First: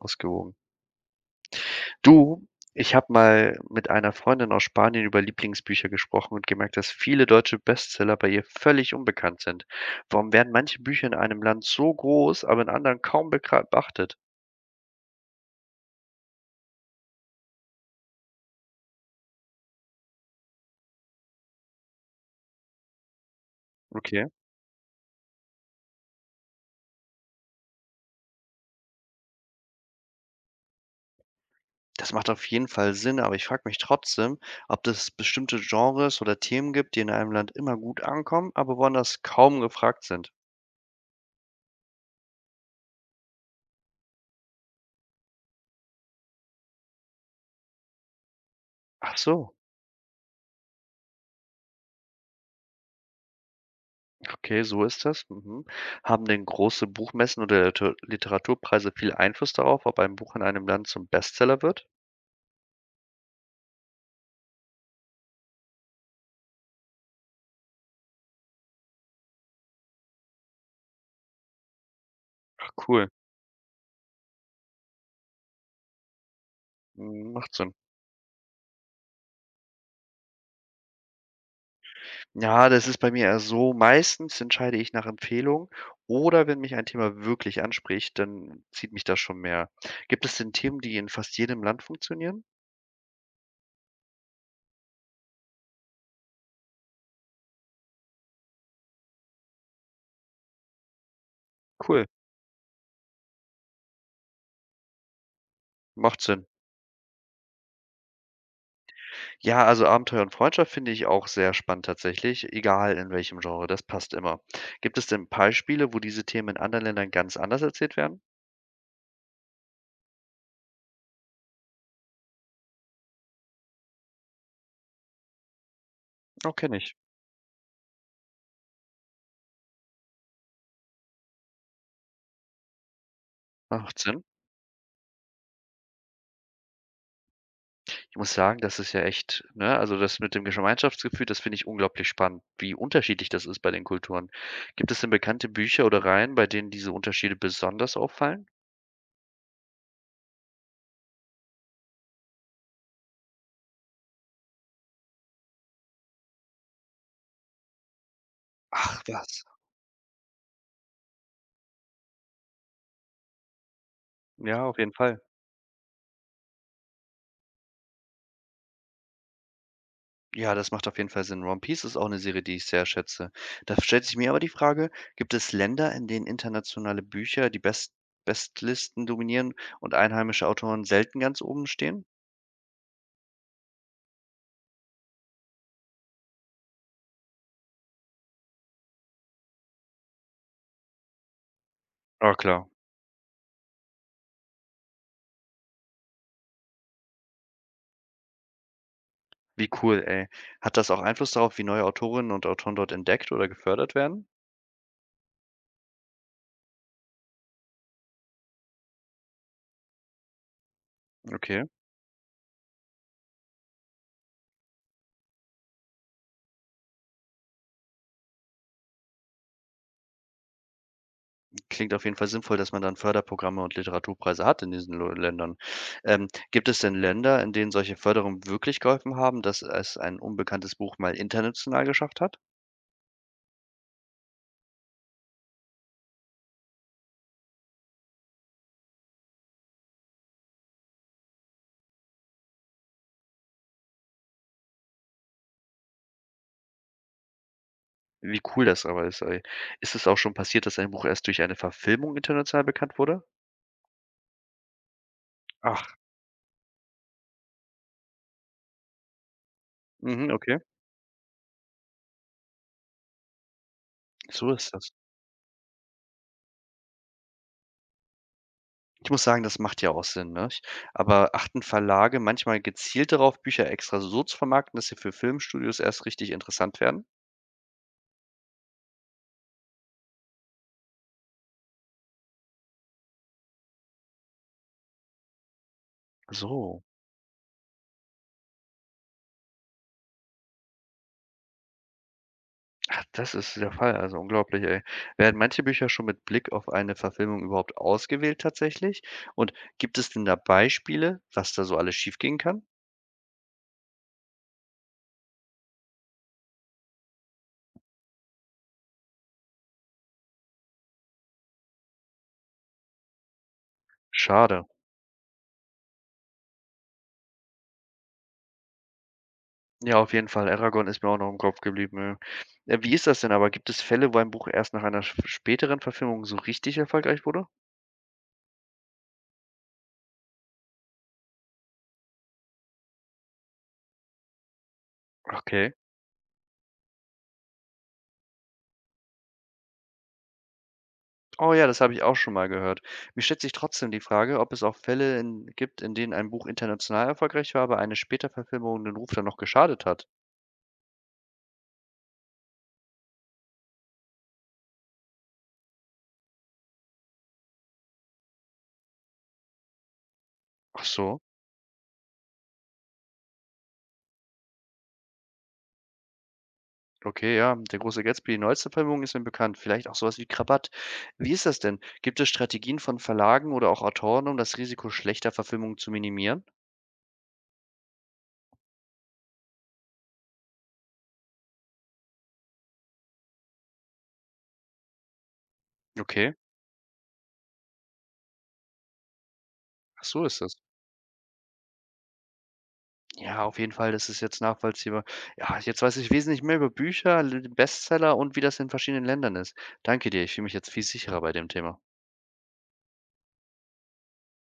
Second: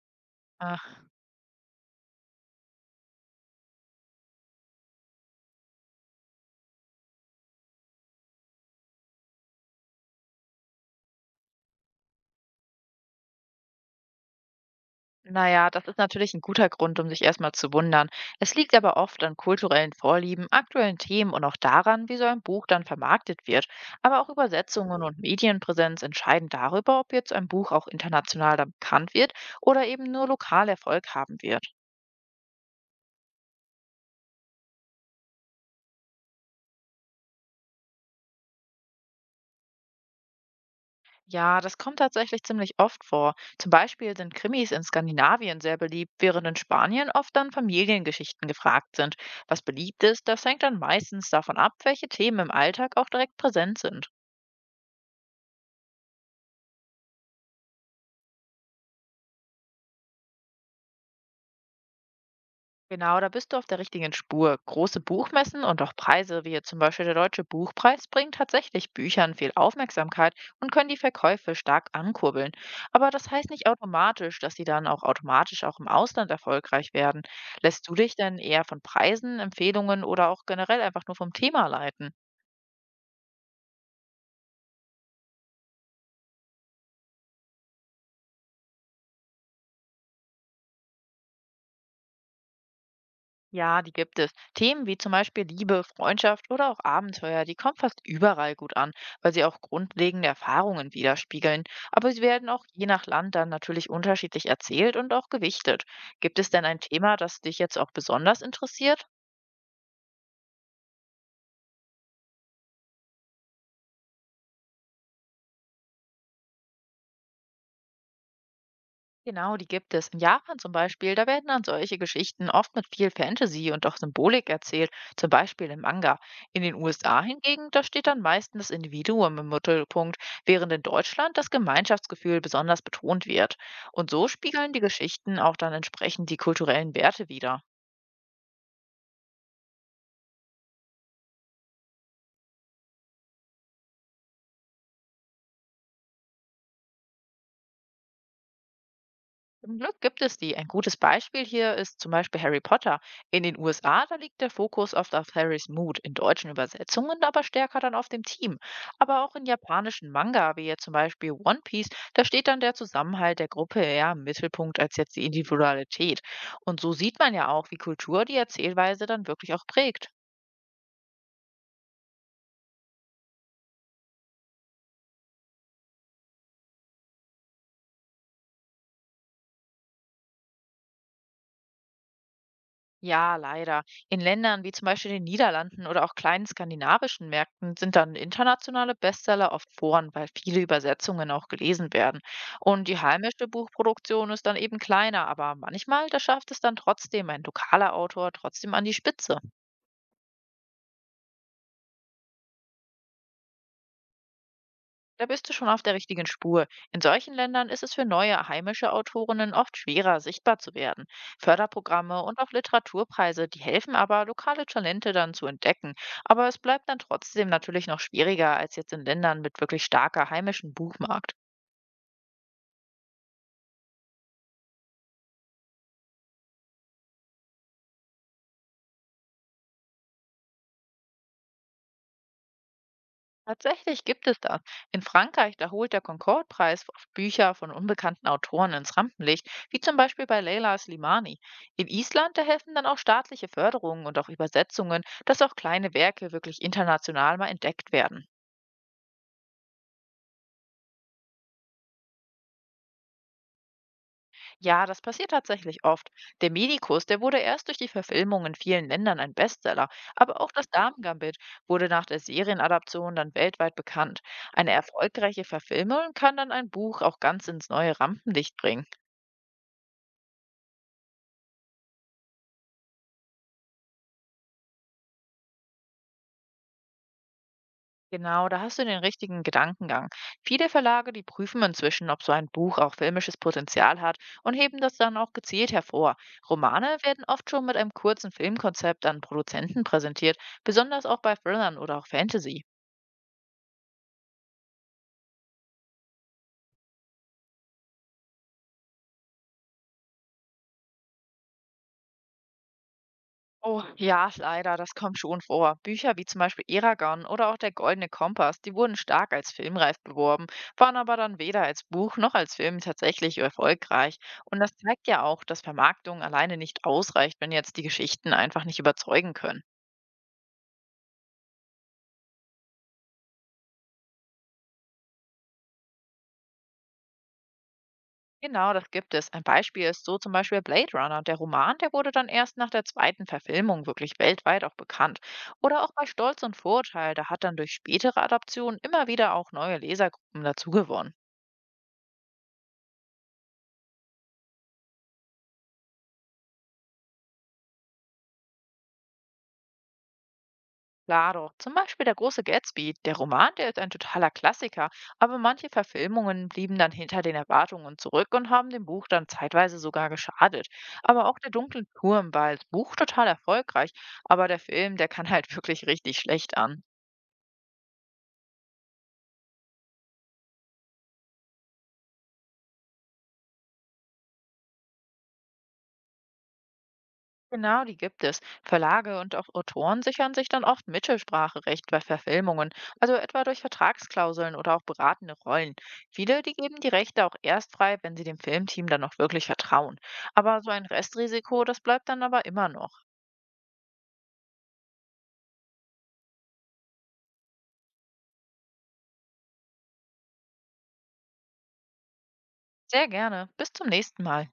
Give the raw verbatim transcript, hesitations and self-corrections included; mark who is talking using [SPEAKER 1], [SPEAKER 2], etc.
[SPEAKER 1] Ausgewogen.
[SPEAKER 2] Ach,
[SPEAKER 1] Du, ich habe mal mit einer Freundin aus Spanien über Lieblingsbücher gesprochen und gemerkt, dass viele deutsche Bestseller bei ihr völlig unbekannt sind. Warum werden manche Bücher in einem Land so groß, aber in anderen kaum bekra- beachtet?
[SPEAKER 2] na ja, das ist natürlich ein guter Grund, um sich erst mal zu wundern. Es liegt aber oft an kulturellen Vorlieben, aktuellen Themen und auch daran, wie so ein Buch dann vermarktet wird. Aber
[SPEAKER 1] Okay,
[SPEAKER 2] auch Übersetzungen und Medienpräsenz entscheiden darüber, ob jetzt ein Buch auch international dann bekannt wird oder eben nur lokal Erfolg haben wird.
[SPEAKER 1] das macht auf jeden Fall Sinn, aber ich frage mich trotzdem, ob es bestimmte Genres oder Themen gibt, die in einem Land immer gut ankommen, aber woanders kaum gefragt sind.
[SPEAKER 2] Ja, das kommt tatsächlich ziemlich oft vor. Zum Beispiel sind Krimis in Skandinavien sehr beliebt, während in Spanien oft dann Familiengeschichten gefragt
[SPEAKER 1] Ach
[SPEAKER 2] sind.
[SPEAKER 1] so.
[SPEAKER 2] Was beliebt ist, das hängt dann meistens davon ab, welche Themen im Alltag auch direkt präsent sind.
[SPEAKER 1] Okay, so ist das. Mhm. Haben denn große Buchmessen oder Liter Literaturpreise viel Einfluss darauf, ob ein Buch in einem Land zum Bestseller wird?
[SPEAKER 2] Genau, da bist du auf der richtigen Spur. Große Buchmessen und auch Preise, wie jetzt zum Beispiel der Deutsche Buchpreis, bringen tatsächlich Büchern viel Aufmerksamkeit und können die Verkäufe stark ankurbeln.
[SPEAKER 1] Ach cool,
[SPEAKER 2] Aber das heißt nicht automatisch, dass sie dann auch automatisch auch im Ausland erfolgreich werden.
[SPEAKER 1] mhm, macht Sinn.
[SPEAKER 2] Lässt du dich denn eher von Preisen, Empfehlungen oder auch generell einfach nur vom Thema leiten?
[SPEAKER 1] Ja, das ist bei mir eher so. Meistens entscheide ich nach Empfehlung oder wenn mich ein Thema wirklich anspricht, dann zieht mich das schon mehr. Gibt es denn Themen, die in fast jedem Land funktionieren?
[SPEAKER 2] Ja, die gibt es. Themen wie zum Beispiel Liebe, Freundschaft oder auch Abenteuer, die kommen fast überall gut an, weil sie auch grundlegende Erfahrungen widerspiegeln.
[SPEAKER 1] Cool,
[SPEAKER 2] Aber sie werden auch je nach Land dann natürlich unterschiedlich erzählt und auch gewichtet.
[SPEAKER 1] macht
[SPEAKER 2] Gibt
[SPEAKER 1] Sinn.
[SPEAKER 2] es denn ein Thema, das dich jetzt auch besonders interessiert?
[SPEAKER 1] Ja, also Abenteuer und Freundschaft finde ich auch sehr spannend tatsächlich, egal in welchem Genre, das passt immer. Gibt es denn Beispiele, wo diese Themen in anderen Ländern ganz anders erzählt werden?
[SPEAKER 2] Genau, die gibt es. In Japan zum Beispiel, da werden dann solche Geschichten oft mit viel Fantasy und auch Symbolik erzählt, zum Beispiel im Manga.
[SPEAKER 1] Oh,
[SPEAKER 2] In den
[SPEAKER 1] kenne ich.
[SPEAKER 2] U S A hingegen, da steht dann meistens das Individuum im Mittelpunkt, während in Deutschland das Gemeinschaftsgefühl besonders betont wird.
[SPEAKER 1] Macht
[SPEAKER 2] Und
[SPEAKER 1] Sinn.
[SPEAKER 2] so spiegeln die Geschichten auch dann entsprechend die kulturellen Werte wider.
[SPEAKER 1] Ich muss sagen, das ist ja echt ne, also das mit dem Gemeinschaftsgefühl, das finde ich unglaublich spannend, wie unterschiedlich das ist bei den Kulturen. Gibt es denn bekannte Bücher oder Reihen, bei denen diese Unterschiede besonders auffallen?
[SPEAKER 2] Zum Glück gibt es die. Ein gutes Beispiel hier ist zum Beispiel Harry Potter. In den U S A, da liegt der Fokus oft auf Harrys Mut, in deutschen Übersetzungen aber stärker dann auf dem Team.
[SPEAKER 1] Ach
[SPEAKER 2] Aber auch
[SPEAKER 1] was.
[SPEAKER 2] in japanischen Manga, wie jetzt zum Beispiel One Piece, da steht dann der Zusammenhalt der Gruppe eher im
[SPEAKER 1] Ja, auf
[SPEAKER 2] Mittelpunkt
[SPEAKER 1] jeden
[SPEAKER 2] als jetzt
[SPEAKER 1] Fall.
[SPEAKER 2] die Individualität. Und so sieht man ja auch, wie Kultur die Erzählweise dann wirklich auch prägt.
[SPEAKER 1] Ja, das macht auf jeden Fall Sinn. One Piece ist auch eine Serie, die ich sehr schätze. Da stellt sich mir aber die Frage, gibt es Länder, in denen internationale Bücher die Best Bestlisten dominieren und einheimische Autoren selten ganz oben stehen?
[SPEAKER 2] Ja, leider. In Ländern wie zum Beispiel den Niederlanden oder auch kleinen skandinavischen Märkten sind dann internationale Bestseller oft Foren, weil viele Übersetzungen auch gelesen werden.
[SPEAKER 1] Ah, klar.
[SPEAKER 2] Und die heimische Buchproduktion ist dann eben kleiner, aber manchmal, da schafft es dann trotzdem ein lokaler Autor trotzdem an die Spitze.
[SPEAKER 1] Wie cool, ey. Hat das auch Einfluss darauf, wie neue Autorinnen und Autoren dort entdeckt oder gefördert werden?
[SPEAKER 2] Da bist du schon auf der richtigen Spur. In solchen Ländern ist es für neue heimische Autorinnen oft schwerer, sichtbar zu werden.
[SPEAKER 1] Okay.
[SPEAKER 2] Förderprogramme und auch Literaturpreise, die helfen aber, lokale Talente dann zu entdecken. Aber es bleibt dann trotzdem natürlich noch schwieriger als jetzt in Ländern mit wirklich starker heimischen Buchmarkt.
[SPEAKER 1] Klingt auf jeden Fall sinnvoll, dass man dann Förderprogramme und Literaturpreise hat in diesen Lo- Ländern. Ähm, gibt es denn Länder, in denen solche Förderungen wirklich geholfen haben, dass es ein unbekanntes Buch mal international geschafft hat?
[SPEAKER 2] Tatsächlich gibt es das. In Frankreich, da holt der Concorde-Preis oft Bücher von unbekannten Autoren ins Rampenlicht, wie zum Beispiel bei Leyla Slimani. In Island, da helfen dann auch staatliche Förderungen und auch Übersetzungen, dass auch kleine Werke wirklich international mal entdeckt werden.
[SPEAKER 1] Wie cool das aber ist, ey. Ist es auch schon passiert, dass ein Buch erst durch eine Verfilmung international bekannt wurde?
[SPEAKER 2] Ja, das passiert tatsächlich
[SPEAKER 1] Ach,
[SPEAKER 2] oft. Der Medikus, der wurde erst durch die Verfilmung in vielen Ländern ein Bestseller,
[SPEAKER 1] mhm,
[SPEAKER 2] aber auch
[SPEAKER 1] okay.
[SPEAKER 2] das Damengambit wurde nach der Serienadaption dann weltweit bekannt.
[SPEAKER 1] So
[SPEAKER 2] Eine
[SPEAKER 1] ist das.
[SPEAKER 2] erfolgreiche Verfilmung kann dann ein Buch auch ganz ins neue Rampenlicht bringen.
[SPEAKER 1] Ich muss sagen, das macht ja auch Sinn, ne? Ich aber achten Verlage manchmal gezielt darauf, Bücher extra so zu vermarkten, dass sie für Filmstudios erst richtig interessant werden?
[SPEAKER 2] Genau, da hast du den richtigen Gedankengang. Viele Verlage, die prüfen inzwischen, ob so ein Buch auch filmisches Potenzial hat und heben das dann auch gezielt hervor.
[SPEAKER 1] So.
[SPEAKER 2] Romane werden oft schon mit einem kurzen Filmkonzept an Produzenten präsentiert, besonders auch bei Thrillern oder auch Fantasy.
[SPEAKER 1] Ach, das ist der Fall, also unglaublich, ey. Werden manche Bücher schon mit Blick auf eine Verfilmung überhaupt ausgewählt tatsächlich? Und gibt es denn da Beispiele, was da so alles schiefgehen kann?
[SPEAKER 2] Oh, ja, leider, das kommt schon vor. Bücher wie zum Beispiel Eragon oder auch Der Goldene Kompass, die wurden stark als filmreif beworben, waren aber dann weder als Buch noch als Film tatsächlich erfolgreich. Und
[SPEAKER 1] Schade.
[SPEAKER 2] das zeigt ja auch, dass Vermarktung alleine nicht ausreicht, wenn jetzt die Geschichten einfach nicht überzeugen können.
[SPEAKER 1] Ja, auf jeden Fall. Eragon ist mir auch noch im Kopf geblieben. Ja. Äh, wie ist das denn aber? Gibt es Fälle, wo ein Buch erst nach einer sch späteren Verfilmung so richtig erfolgreich wurde?
[SPEAKER 2] Genau, das gibt es. Ein Beispiel ist so zum Beispiel Blade Runner. Der Roman, der wurde dann erst nach der zweiten Verfilmung wirklich weltweit auch bekannt.
[SPEAKER 1] Okay.
[SPEAKER 2] Oder auch bei Stolz und Vorurteil, da hat dann durch spätere Adaptionen immer wieder auch neue Lesergruppen dazugewonnen.
[SPEAKER 1] Oh ja, das habe ich auch schon mal gehört. Mir stellt sich trotzdem die Frage, ob es auch Fälle in gibt, in denen ein Buch international erfolgreich war, aber eine später Verfilmung den Ruf dann noch geschadet hat.
[SPEAKER 2] Klar doch. Zum Beispiel der große Gatsby. Der Roman, der ist ein totaler Klassiker, aber manche Verfilmungen blieben dann hinter den Erwartungen zurück und haben dem Buch dann zeitweise sogar geschadet.
[SPEAKER 1] Ach so.
[SPEAKER 2] Aber auch der dunkle Turm war als Buch total erfolgreich, aber der Film, der kann halt wirklich richtig schlecht an.
[SPEAKER 1] Okay, ja, der große Gatsby, die neueste Verfilmung ist mir bekannt. Vielleicht auch sowas wie Krabatt. Wie ist das denn? Gibt es Strategien von Verlagen oder auch Autoren, um das Risiko schlechter Verfilmungen zu minimieren?
[SPEAKER 2] Genau, die gibt es. Verlage und auch Autoren sichern sich dann oft Mittelspracherecht bei Verfilmungen, also etwa durch Vertragsklauseln oder auch beratende Rollen.
[SPEAKER 1] Okay,
[SPEAKER 2] Viele, die geben die Rechte auch erst frei, wenn sie dem Filmteam dann auch wirklich vertrauen.
[SPEAKER 1] ach so ist das.
[SPEAKER 2] Aber so ein Restrisiko, das bleibt dann aber immer noch.
[SPEAKER 1] Ja, auf jeden Fall, das ist jetzt nachvollziehbar. Ja, jetzt weiß ich wesentlich mehr über Bücher, Bestseller und wie das in verschiedenen Ländern ist. Danke dir, ich fühle mich jetzt viel sicherer bei dem Thema.
[SPEAKER 2] Sehr gerne. Bis zum nächsten Mal.